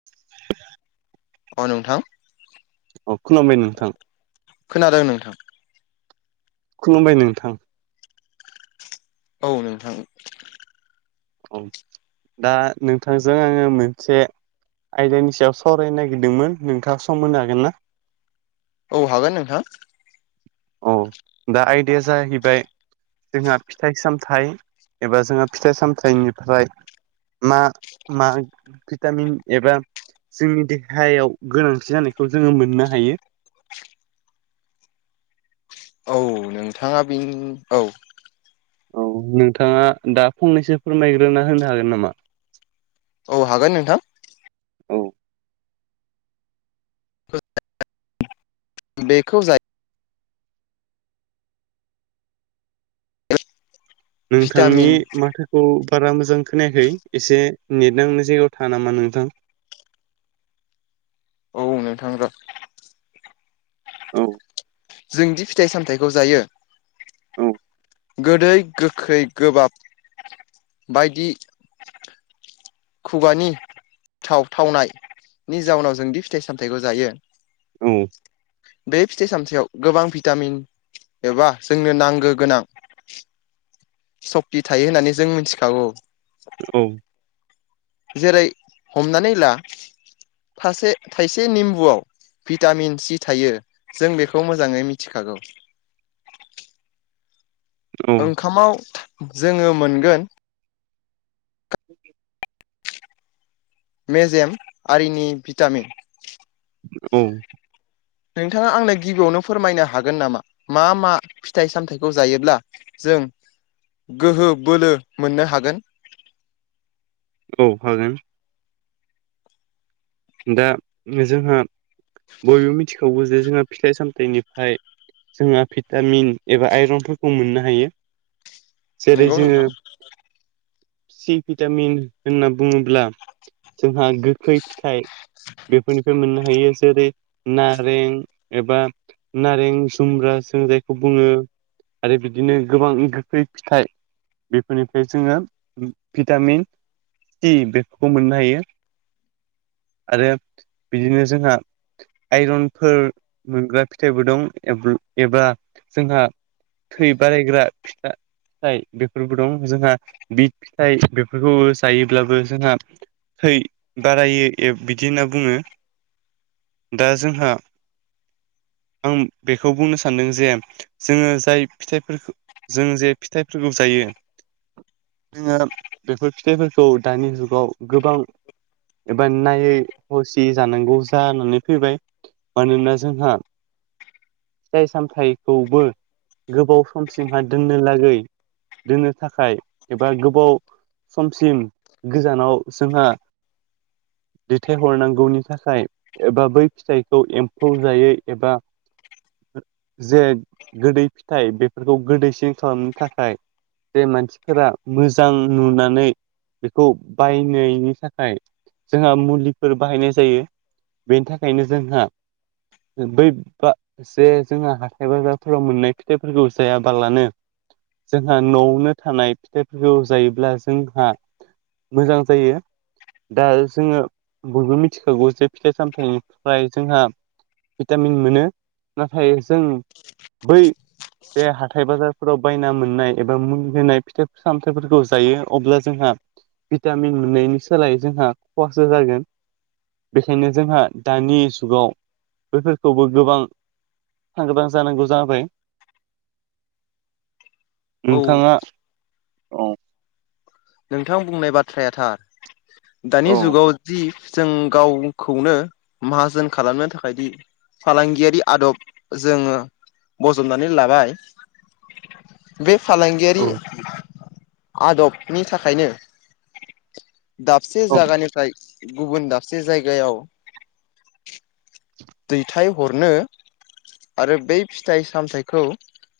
[unintelligible] अ नोंथां। अ खुलुमबाय नोंथां। खोनादों नोंथां? खुलुमबाय नोंथां। औ नोंथां। औ दा नोंथांजों आङो मोनसे आयदानि सायाव सावरायनो नागिरदोंमोन नोंथाङा सम होनो हागोन ना? औ हागोन नोंथां। औ दा आयदाया जाहैबाय जोंहा फिथाइ सामथाइ एबा जोंहा फिथाइ सामथाइनिफ्राय म मा भिटामिन एबा जोंनि देहायाव गोनांथि जानायखौ जोङो मोननो हायो। औ नोंथाङा बे औ औ नोंथाङा दा फंनैसो फोरमायग्रोना होनो हागोन नामा? औ हागोन नोंथां। औ [unintelligible] बेखौ जायो नोंथांनि भिटामिन माथो खौ बारा मोजां खोनायाखै एसे नेट नांनाय जायगायाव था नामा नोंथां? औ नोंथां र' औ जोंदि फिथाइ सामथाइखौ जायो औ गोदै गोखै गोबाब बायदि खुगानि थाव थावनायनि जाउनाव जोंदि फिथाइ सामथाइखौ जायो औ बे फिथाइ सामथाइयाव गोबां भिटामिन एबा जोंनो नांगो गोनां सक्थि थायो होननानै जों मिथिखागौ। औ जेरै हमनानै ला थासे-थायसे निम्बुआव भिटामिन सि थायो जों बेखौ मोजाङै मिथिखागौ। औ ओंखामाव जोङो मोनगोन [inaudible] मेजेम आरिनि भिटामिन औ नोंथाङा आंनो गिबियावनो फोरमायनो हागोन नामा? मा मा फिथाइ सामथाइखौ जायोब्ला जों गोहो बोलो मोननो हागोन। औ हागोन। दा जोंहा बयबो मिथिखागौ जे जोंहा फिथाइ सामथाइनिफ्राय जोंहा भिटामिन एबा आइरनफोरखौ मोननो हायो। जेरै नंगौ जोङो नोंथां सि भिटामिन होनना बुङोब्ला जोंहा गोखै फिथाइ [inaudible] बेफोरनिफ्राय मोननो हायो जेरै नारें एबा नारें जुमब्रा जों जायखौ बुङो आरो बिदिनो गोबां गोखै फिथाइ। बेफोरनिफ्राय जोङो भिटामिन सि बेफोरखौ मोननो हायो आरो बिदिनो जोंहा आइरनफोर मोनग्रा फिथाइबो दं एब्रु एबा जोंहा थै बारायग्रा फिथा थाइ बेफोरबो दं जोंहा बिट फिथाइ बेफोरखौबो जायोब्लाबो जोंहा थै बारायै एप बिदिनो बुङो दा जोंहा आं बेखौ बुंनो सान्दों जे जोङो जाय फिथाइफोरखौ जों जे फिथाइफोरखौ जायो जोङो बेफोर फिथाइफोरखौ दानि जुगाव गोबां बा नायै हसियै जानांगौ जानानै फैबाय मानोना जोंहा फिथाइ सामथाइखौबो गोबाव समसिमहा दोननो लागै दोननो थाखाय एबा गोबाव समसिम गोजानाव जोंहा दैथायहरनांगौनि थाखाय एबा बै फिथाइखौ एम्फौ जायै एबा जे गोदै फिथाइ बेफोरखौ गोदैसिन खालामनो थाखाय जे मानसिफोरा मोजां नुनानै बेखौ बायनायनि थाखाय जोंहा मुलिफोर बाहायनाय जायो बेनि थाखायनो जोंहा बै बा जे जोंहा हाथाय बाज्राफोराव मोननाय फिथाइफोरखौ जायाबालानो जोंहा न'आवनो थानाय फिथाइफोरखौ जायोब्ला जोंहा मोजां जायो। दा जोङो बयबो मिथिखागौ जे फिथाइ सामथाइनिफ्राय जोंहा भिटामिन मोनो नाथाय जों बै जे हाथाय बाजारफोराव बायना मोननाय एबा मुलि होनाय फिथाइ सामथाइफोरखौ जायो अब्ला जोंहा भिटामिन मोननायनि सोलाय जोंहा खहासो जागोन। बेखायनो जोंहा दानि जुगाव बैफोरखौबो गोबां सांग्रां जानांगौ जाबाय। औ नोंथाङा औ नोंथां बुंनाय बाथ्राया थार औ दानि जुगाव जि जों गावखौनो माहाजोन खालामनो थाखाय दि फालांगियारि आदब जोङो बजबनानै लाबाय [inaudible] बे फालांगियारि औ आदबनि थाखायनो दाबसे औ जायगानिफ्राय गुबुन दाबसे जायगायाव दैथाय हरनो आरो बै फिथाइ सामथाइखौ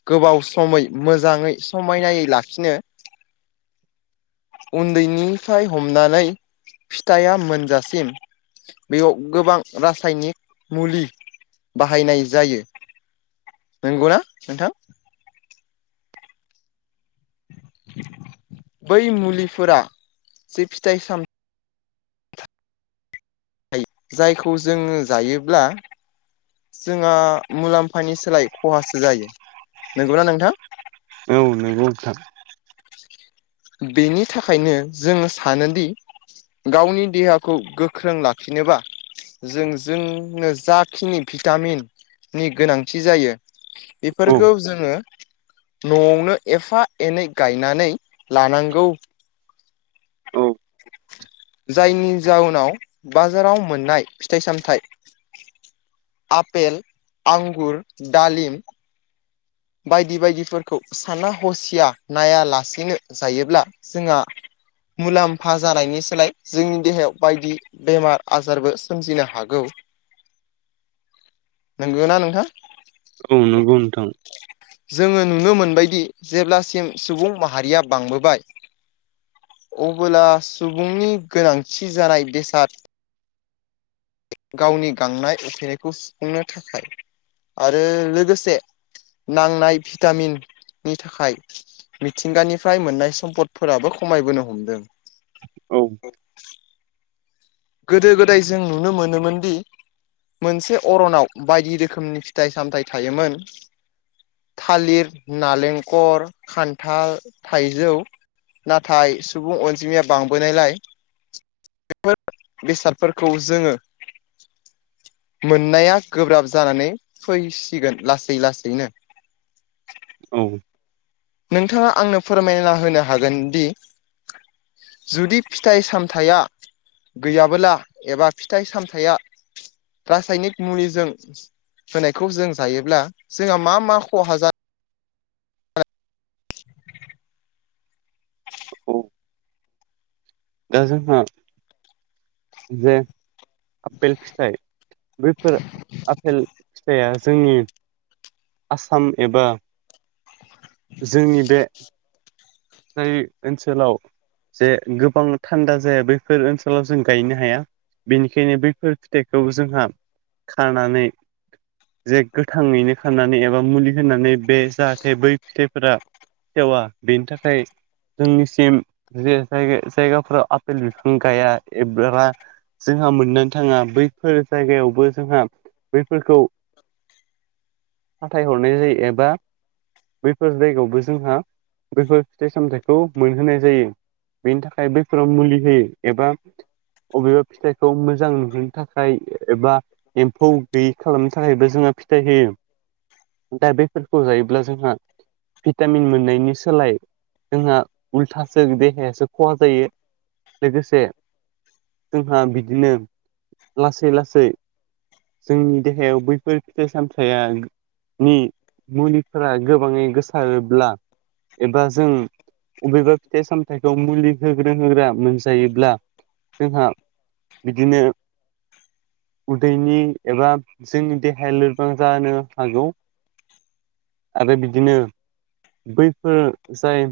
गोबाव समै मोजाङै समायनायै लाखिनो उन्दैनिफ्राय हमनानै फिथाइया मोनजासिम बेयाव गोबां रासायनिक मुलि बाहायनाय जायो नंगौनाा नोंथां? बै मुलिफोरा जे फिथाइ साम जायखौ जोङो जायोब्ला जोंहा मुलाम्फानि सोलाय खहासो जायो नंगौना नोंथां? औ नंगौ नोंथां। बेनि थाखायनो जोङो सानोदि गावनि देहाखौ गोख्रों लाखिनोब्ला जों जोंनो जाखिनि भिटामिन नि गोनांथि जायो औ बेफोरखौ जोङो न'आवनो एफा एनै गायनानै लानांगौ औ जायनि जाउनाव बाजाराव मोननाय फिथाइ सामथायाइ आपेल आंगुर डालिम बायदि बायदिफोरखौ साना हसिया नायालासेनो जायोब्ला जोंहा मुलाम्फा जानायनि सोलाय जोंनि देहायाव बायदि बेमार आजारबो सोमजिनो हागौ [inaudible] नंगौ ना नोंथां औ नंगौ नोंथां जोङो नुनो मोनबायदि जेब्लासिम सुबुं माहारिया बांबोबाय अबोब्ला सुबुंनि गोनांथि जानाय बेसाद गावनि गांनाय उखैनायखौ सुफुंनो थाखाय आरो लोगोसे नांनाय भिटामिननि थाखाय मिथिंगानिफ्राय मोननाय सम्पदफोराबो खमायबोनो हमदों औ [unintelligible] गोदो गोदाय जों नुनो मोनोमोनदि मोनसे अरनाव बायदि रोखोमनि फिथाइ सामथायाइ थायोमोन थालिर नालेंखर खान्थाल थाइजौ नाथाय सुबुं अनजिमाया बांबोनायलाय बेसादफोरखौ जोङो मोननाया गोब्राब जानानै फैसिगोन लासै लासैनो औ नोंथाङा आंनो फोरमायना होनो हागोन दि जुदि फिथाइ सामथाय‌आ गैयाबोला एबा फिथाइ सामथाइया रासायनिक मुलिजों होनायखौ जों जायोब्ला जोंहा मा मा खहा जानाय [inaudible] औ दा जोंहा जे आपेल फिथाइ बैफोर आपेल फिथाइया जोंनि आसाम एबा जोंनि बे जाय ओनसोलाव जे गोबां थान्दा जाया बैफोर ओनसोलाव जों गायनो हाया। बेनिखायनो बैफोर फिथाइखौ जोंहा खानानै जे गोथाङैनो खानानै एबा मुलि होनानै बे जाहाथे बै फिथाइफोरा सेवा बेनि थाखाय जोंनिसिम जो जाय जायगाफोराव आपेल बिफां गाया एबा जोंहा मोननानै थाङा बैफोर जायगायावबो जोंहा बैफोरखौ फाथायहरनाय जायो एबा बैफोर जायगायावबो जोंहा बैफोर फिथाइ सामथायाइखौ मोनहोनाय जायो बेनि थाखाय बैफोराव मुलि होयो एबा अबेबा फिथाइखौ मोजां नुहोनो थाखाय एबा एम्फौ गैयि खालामनो थाखायबो जोंङो फिथाइ होयो। दा बेफोरखौ जायोब्ला जोंहा भिटामिन मोननायनि सोलाय जोंहा उल्थासो देहायासो खहा जायो लोगोसे जोंहा बिदिनो लासै लासै जोंनि देहायाव बैफोर फिथाइ सामथाया नि मुलिफोरा गोबाङै गोसारोब्ला एबा जों बबेबा फिथाइ सामथायाइखौ मुलि होग्रो होग्रा मोनजायोब्ला जोंहा बिदिनो उदैनि एबा जोंनि देहाया लोरबां जानो हागौ। आरो बिदिनो बैफोर जाय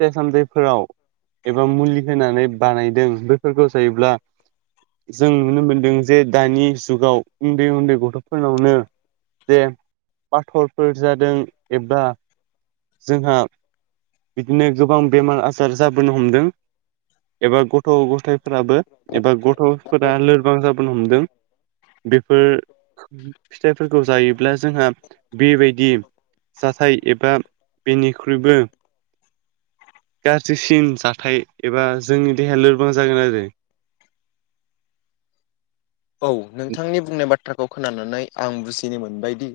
फिथाइ सामथैफोराव एबा मुलि होनानै बानायदों बेफोरखौ जायोब्ला जों नुनो मोनदों जे दानि जुगाव उन्दै उन्दै गथ'फोरनावनो जे पाथरफोर जादों एबा जोंहा बिदिनो गोबां बेमार आजार जाबोनो हमदों। एबा गथ' गथायफोराबो एबा गथ'फोरा लोरबां जाबोन हमदों। बेफोर फिथाइफोरखौ जायोब्ला जोंहा बेबायदि जाथाय एबा बेनिख्रुइबो गाज्रिसिन जाथाय एबा जोंनि देहाया लोरबां जागोन आरो। औ नोंथांनि बुंनाय बाथ्राखौ खोनानानै आं बुजिनो मोनबायदि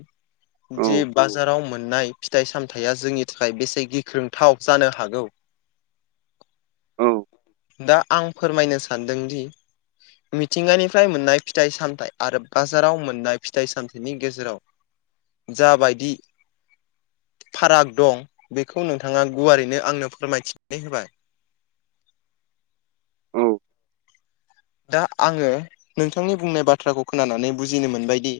दि बाजाराव मोननाय फिथाइ सामथाइया जोंनि थाखाय बेसे गिख्रोंथाव जानो हागौ। औ दा आं फोरमायनो सानदोंदि मिथिंगानिफ्राय मोननाय फिथाइ सामथायाइ आरो बाजाराव मोननाय फिथाइ सामथायाइनि गेजेराव [inaudible] जाबायदि फाराग दं बेखौ नोंथाङा गुवारैनो आंनो फोरमायथिनानै होबाय। दा आङो नोंथांनि बुंनाय बाथ्राखौ खोनानानै बुजिनो मोनबायदि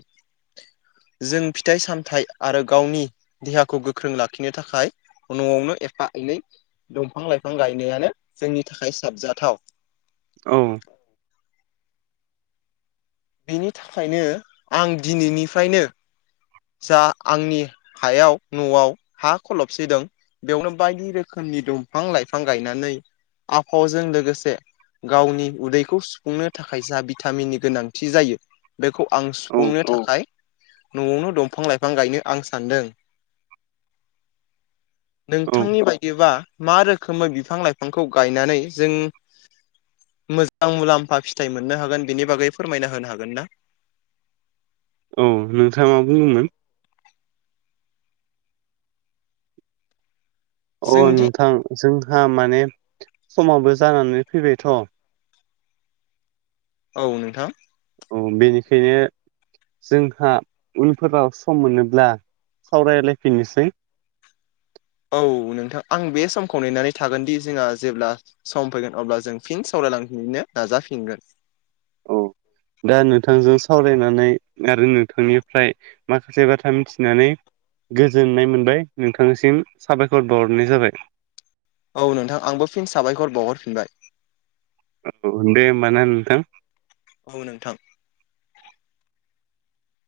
जों फिथाइ सामथायाइ आरो गावनि देहाखौ गोख्रों लाखिनो थाखाय न'आवनो एफा एनै दंफां लाइफां गायनायानो जोंनि थाखाय साबजाथाव। औ। बेनि थाखायनो आं दिनैनिफ्रायनो जा आंनि हायाव न'आव हा खलबसिदों बेयावनो बायदि रोखोमनि दंफां लाइफां गायनानै आबहावाजों लोगोसे गावनि उदैखौ सुफुंनो थाखाय जा भिटामिननि गोनांथि जायो। बेखौ आं सुफुंनो थाखाय न'आवनो दंफां लाइफां गायनो आं सानदों। औ नोंथांनि बायदिबा मा रोखोमै बिफां लाइफांखौ गायनानै जों मोजां मुलाम्फा फिथाइ मोननो हागोन बेनि बागै फोरमायना होनो हागोन ना? औ नोंथाङा मा बुंदोंमोन? अ जोंदि नोंथां जोंहा माने समावबो जानानै फैबायथ' औ नोंथां। औ बेनिखायनो जोंहा उनफोराव सम मोनोब्ला सावरायलायफिननोसै औ नोंथां आं बे समखौ नेनानै थागोनदि जोंहा जेब्ला सम फैगोन अब्ला जों फिन सावरायलांफिननो नाजाफिनगोन। औ दा नोंथांजों सावरायनानै आरो नोंथांनिफ्राय माखासे बाथ्रा मिथिनानै गोजोननाय मोनबाय नोंथांनिसिम साबायखर बावहरनाय जाबाय। औ नोंथां आंबो फिन साबायखर बावहरफिनबाय। औ दे होमबा नोंथां। औ नोंथां।